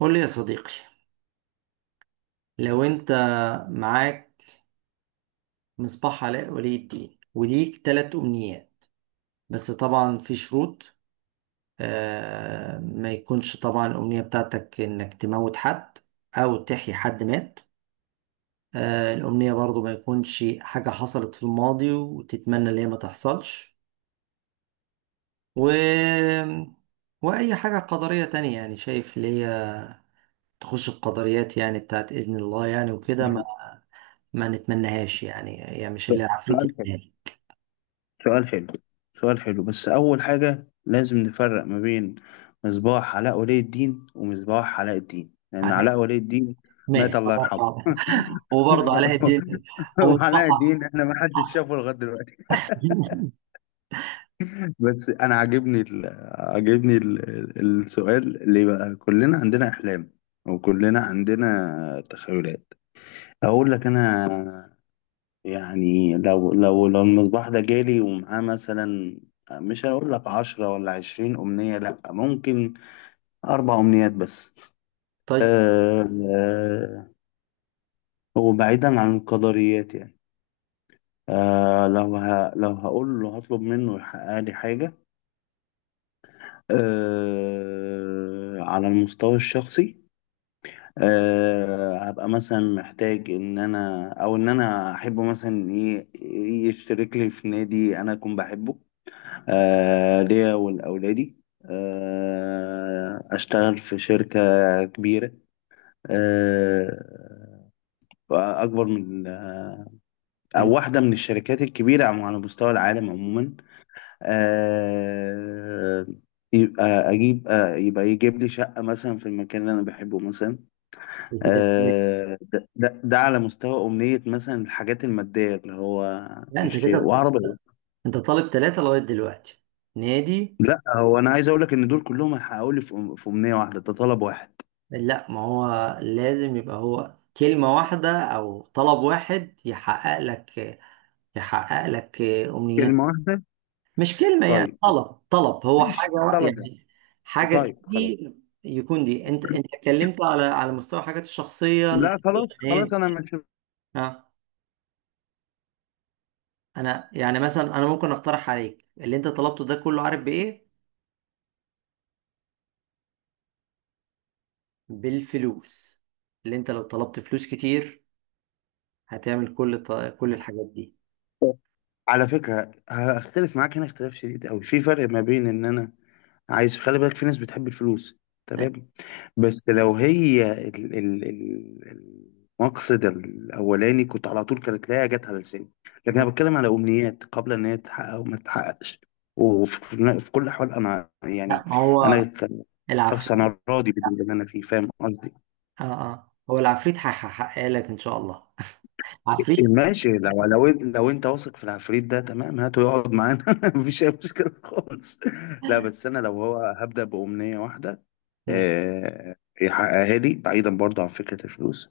قول لي يا صديقي، لو انت معاك مصباح علاء ولي الدين وليك ثلاث امنيات. بس طبعا في شروط. ما يكونش طبعا الامنية بتاعتك انك تموت حد او تحيي حد مات. الامنية برضو ما يكونش حاجة حصلت في الماضي وتتمنى ان هي ما تحصلش. و... واي حاجة قدرية تانية، يعني شايف اللي هي تخش القدريات، يعني بتاعت اذن الله يعني وكده، ماشي. ما نتمناهاش، يعني هي مش اللي عفريت سؤال حلو، يعني. سؤال حلو، سؤال حلو، بس أول حاجة لازم نفرق ما بين مصباح علاء ولي الدين ومصباح علاء الدين، لأن علاء علاء ولي الدين ماهر مات الله يرحمه. الله يرحمه. وبرضه علاء الدين وعلاء ومصطفى. الدين احنا ما حدش شافه لغاية دلوقتي. بس أنا عاجبني السؤال. ليه بقى كلنا عندنا أحلام وكلنا عندنا تخيلات؟ أقول لك أنا، يعني لو المصباح ده جالي ومعاه مثلا، مش هقول لك 10 ولا 20 أمنية، لأ ممكن أربع أمنيات بس. طيب. أه آه، وبعيدا عن القدريات يعني، أه لو ه لو هقول له هطلب منه يحقق لي حاجة، على المستوى الشخصي، هبقى مثلا محتاج إن أنا، أو إن أنا أحبه مثلا يشترك لي في نادي أنا أكون بحبه، آه ليا ولأولادي. أشتغل في شركة كبيرة، آه أكبر من آه، أو من- واحدة من الشركات الكبيرة على مستوى العالم عموما. آه يبقى أجيب، يبقى يجيب لي شقة مثلا في المكان اللي أنا بحبه مثلا. من كده اتنين. ده على مستوى أمنية، مثلا الحاجات المادية اللي هو لا انت يشتري كده، وعربية. انت طالب ثلاثة لغاية دلوقتي. نادي؟ لا، هو أنا عايز أقول لك إن دول كلهم هيحققوا لي في أمنية واحدة، ده طلب واحد، لا، ما هو لازم يبقى هو كلمة واحدة أو طلب واحد يحقق لك، يحقق لك أمنيات. كلمة واحدة. مش كلمة، يعني طيب طلب. ماشي طلب، يعني يعني حاجة طيب خلاص. تيجي يكون. دي انت، اتكلمت على مستوى حاجات الشخصية، لا خلاص خلاص أنا النادي. مش... اه، انا يعني مثلا، انا ممكن اقترح عليك اللي انت طلبته ده كله، عارف بايه؟ بالفلوس. اللي انت لو طلبت فلوس كتير هتعمل كل الحاجات دي. على فكرة هختلف معاك هنا اختلاف شديد أوي، في فرق ما بين إن أنا عايز، خلي بالك في ناس بتحب الفلوس، طيب. تمام. بس لو هي المقصد الأولاني كنت على طول كانت تلاقيها جت على لساني، لكن أنا بتكلم على أمنيات قبل إن هي تتحقق وما تتحققش، وفي كل الأحوال أنا لا، يعني، ما هو أنا كشخص العفريت، أنا راضي باللي أنا فيه، فاهم قصدي. اه اه، هو العفريت هيحقق لك ان شاء الله. إيه عفريت. ماشي، لو لو انت واثق في العفريت ده تمام، هاته يقعد معانا. مفيش اي مشكله خالص. لا بس انا لو هو هبدا بامنيه واحده، مم. آه، يحققها لي بعيدا برضه عن فكره الفلوس.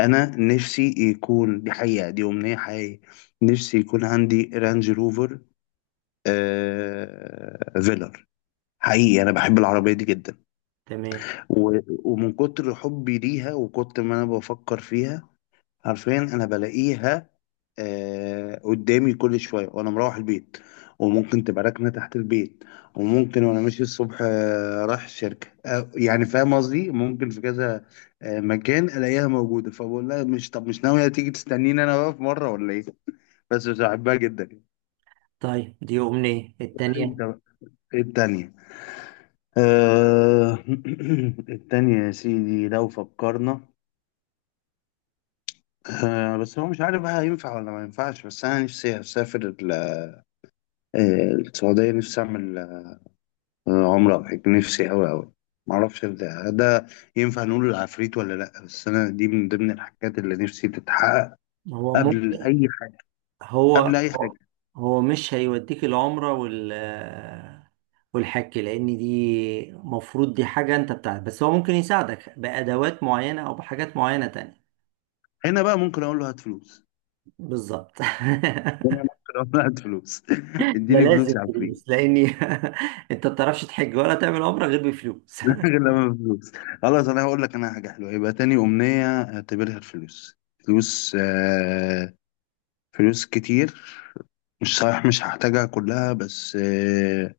انا نفسي يكون دي حقيقه، دي امنيه حقيقيه. نفسي يكون عندي رانج روفر، آه، فيلر. حقيقي انا بحب العربيه دي جدا. تمام، و- ومن كتر حبي ليها وكتر ما انا بفكر فيها، عارفين انا بلاقيها آه قدامي كل شوية وأنا مروح البيت، وممكن تبقى راكنة تحت البيت، وممكن وأنا ماشي الصبح رايح الشركة، آه يعني فاهم قصدي، ممكن في كذا آه مكان ألاقيها موجودة. فبقول لها، مش طب مش ناوية تيجي تستنيني أنا بقى في مرة ولا إيه؟ بس بحبها جدا. قول طيب دي أمنية لي أنت التانية. بقى إيه التانية. آه التانية يا سيدي، لو فكرنا، آه بس هو مش عارف بقى هينفع ولا ما ينفعش، بس أنا نفسي أسافر السعودية، نفسي أعمل عمرو أبو حكيم، نفسي أوي أوي. معرفش ده ده ينفع نقول العفريت ولا لأ، بس أنا دي من ضمن الحاجات اللي نفسي تتحقق هو قبل ممكن، أي حاجة، هو قبل أي هو حاجة. هو مش هيوديك العمرة والحك، لان دي مفروض دي حاجة انت بتاعت. بس هو ممكن يساعدك بأدوات معينة او بحاجات معينة تانية. هنا بقى ممكن أقول له هات فلوس. بالظبط. هنا ممكن أقول له هات فلوس. ده اديني لازم فلوس يا عفريت. فلوس لاني، انت ما بتعرفش تحج ولا تعمل عمرة غير بفلوس. غير لما فلوس. خلاص أنا هقول لك أنا حاجة حلوة، يبقى تاني أمنية أعتبرها الفلوس. فلوس، فلوس كتير، مش صحيح مش هحتاجها كلها، بس آه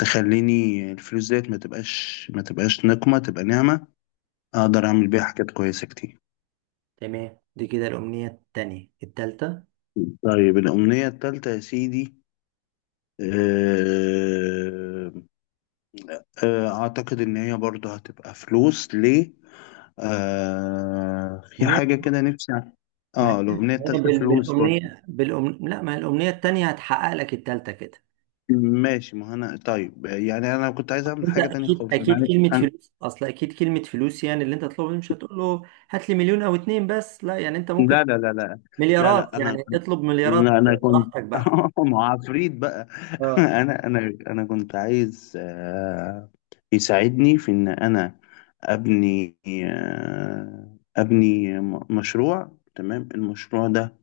تخليني الفلوس ديت ما تبقاش، ما تبقاش نقمة، تبقى نعمة. اقدر اعمل بيها حاجات كويسه كتير. تمام، دي كده الأمنية التانية. التالتة؟ طيب الامنيه التالتة يا سيدي، آه، آه، اعتقد ان هي برضه هتبقى فلوس. ليه؟ آه، ما في هي، حاجه كده نفسي ما اه هي الامنيه ما هي التالتة فلوس برضه. بالأمنية لا ما هي الأمنية التانية هتحقق لك التالتة كده. ماشي ما انا طيب، يعني انا كنت عايز اعمل أنت حاجه تانية أكيد خالص، انا أكيد عايز كلمة أنا... فلوس، أصل أكيد كلمة فلوس، يعني اللي أنت تطلبه مش هتقول له هات لي مليون أو اتنين، بس لا يعني أنت ممكن لا لا لا لا. لا لا مليارات، انا، يعني اطلب مليارات. انا كنت براحتك بقى. مع عفريت بقى. اه، انا كنت عايز آه، يساعدني في ان انا ابني، آه، ابني مشروع. تمام المشروع ده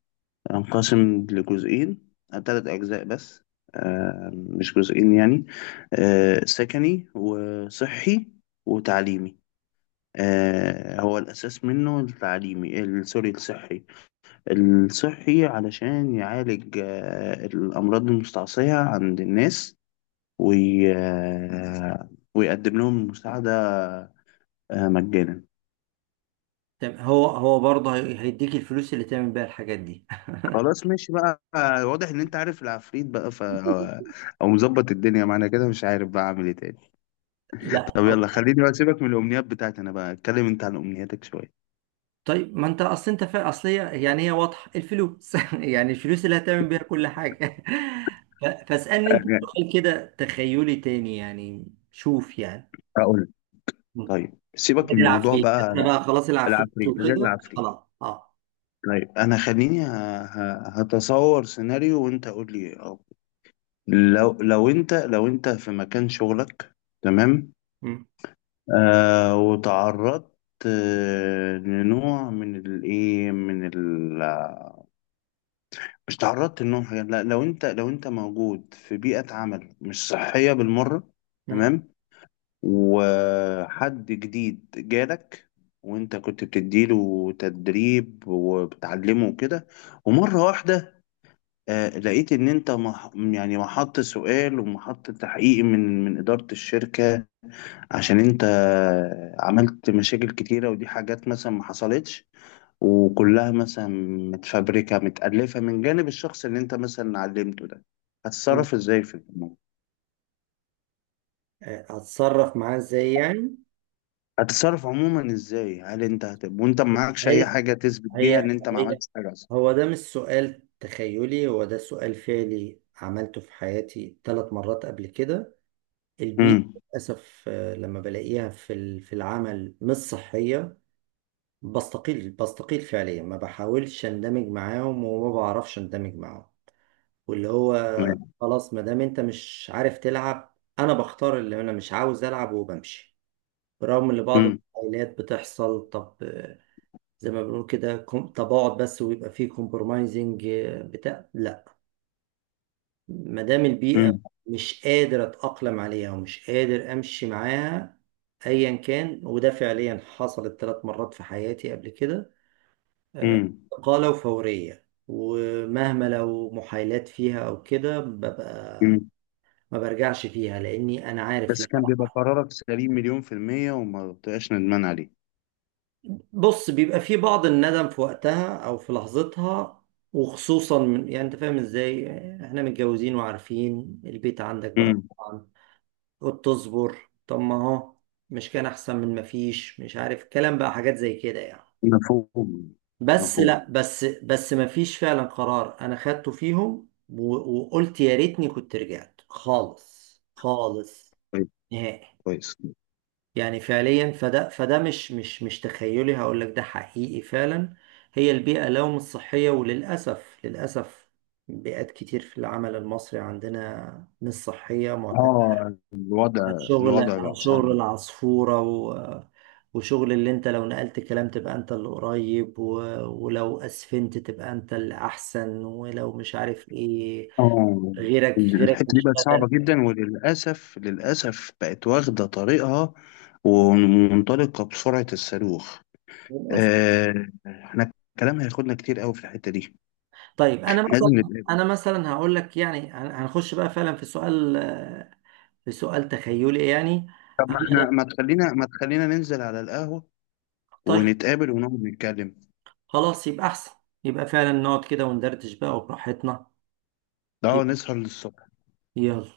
انقسم لجزئين، ثلاث اجزاء بس، آه، مش جزئين يعني. آه، سكني وصحي وتعليمي. آه، هو الاساس منه التعليمي ال- سوري الصحي. الصحي علشان يعالج آه، الأمراض المستعصية عند الناس، وي... آه، ويقدم لهم مساعدة آه، مجانا. هو برضه هيديك الفلوس اللي تعمل بيها الحاجات دي. خلاص ماشي بقى، آه، واضح إن أنت عارف العفريت بقى أو أو مظبط الدنيا معانا كده، مش عارف بقى أعمل إيه تاني. لا. طب يلا خليني بقى سيبك من الأمنيات بتاعتي أنا، بقى اتكلم أنت عن أمنياتك شوية. طيب ما انت اصل، انت فا اصل هي يعني هي واضحه، الفلوس. يعني الفلوس اللي هتعمل بيها كل حاجه. فاسالني انت أه، سؤال كده تخيلي تاني يعني. شوف يعني. أقول لك. مم. طيب سيبك غير من موضوع العفريت، احنا بقى بقى خلاص العفريت العفريت، غير وكده العفريت. خلاص. اه. طيب أنا خليني هتصور سيناريو وأنت قول لي. لو لو انت في مكان شغلك، تمام، مم. آه وتعرضت آه لنوع من الايه، من ال... مش تعرضت لنوع من حاجة، لا لو انت موجود في بيئة عمل مش صحية بالمرة، مم. تمام. وحد جديد جالك وانت كنت بتديله تدريب وبتعلمه وكده، ومرة واحدة آه لقيت ان انت يعني محط سؤال ومحط تحقيق من إدارة الشركة، عشان انت عملت مشاكل كتيرة ودي حاجات مثلا ما حصلتش، وكلها مثلا متفبركة متألفة من جانب الشخص اللي انت مثلا علمته ده. هتتصرف ازاي في الموضوع؟ آه، هتصرف معاه ازاي يعني؟ هتتصرف عموما ازاي؟ هل انت وانت ما معكش هي اي حاجة تثبت هي بيها ان انت ما هي عملتش حاجة اصلا؟ هو ده مش سؤال تخيلي، هو ده سؤال فعلي عملته في حياتي ثلاث مرات قبل كده. البيئة، امم. للأسف آه، لما بلاقيها في العمل مش صحية، بستقيل فعليا. ما بحاولش اندمج معاهم وما بعرفش اندمج معاهم، واللي هو تمام. خلاص ما دام انت مش عارف تلعب، انا بختار اللي انا مش عاوز العب وبمشي. برغم ان بعض امم. المقاولات بتحصل، طب آه، زي ما بنقول كده تباعد، بس ويبقى فيه كومبرومايزنج بتاع. لا، ما دام البيئة امم. مش قادر أتأقلم عليها ومش قادر أمشي معاها أيا كان. وده فعليا حصلت ثلاث مرات في حياتي قبل كده. آه، امم. إقالة وفورية، ومهما لو محايلات فيها أو كده ببقى امم. ما برجعش فيها، لأني أنا عارف. بس لا، كان بيبقى قرارك سليم مليون في المية، وما بتبقاش ندمان عليه. بص، بيبقى في بعض الندم في وقتها أو في لحظتها، وخصوصا من، يعني أنت فاهم إزاي، إحنا متجوزين وعارفين البيت عندك بقى امم. طبعاً. قلت تصبر، طب ما هو مش كان احسن من ما فيش، مش عارف الكلام بقى حاجات زي كده يعني. مفهوم. بس مفهوم. لا، بس ما فيش فعلا قرار انا خدته فيهم وقلت يا ريتني كنت رجعت. خالص خالص، طيب نهائي. كويس. يعني فعليا، فده مش تخيلي، هقول لك ده حقيقي فعلا. هي البيئة لو مش صحية، وللأسف للأسف بيئات كتير في العمل المصري عندنا مش صحية معتمدة. اه الوضع، شغل الوضع على بقى صعب. شغل العصفورة وشغل اللي انت لو نقلت كلام تبقى انت اللي قريب، ولو اسفنت تبقى انت اللي احسن، ولو مش عارف ايه، اه غيرك الحتة دي مش بقت قادر. صعبة جدا، وللأسف للأسف بقت واخدة طريقها ومنطلقة بسرعة الصاروخ. آه احنا الكلام هياخدنا كتير قوي في الحتة دي. طيب انا احنا لازم مثلا، نتقابل. هقول لك يعني، هنخش بقى فعلا في سؤال، في سؤال تخيلي يعني. طب أنا ما احنا، لا- ما تخلينا ما تخلينا ننزل على القهوة، طيب، ونتقابل ونقعد نتكلم. خلاص، يبقى احسن. يبقى فعلا نقعد كده وندردش بقى وبراحتنا. ده يبقى، نسهر للصبح. يلا.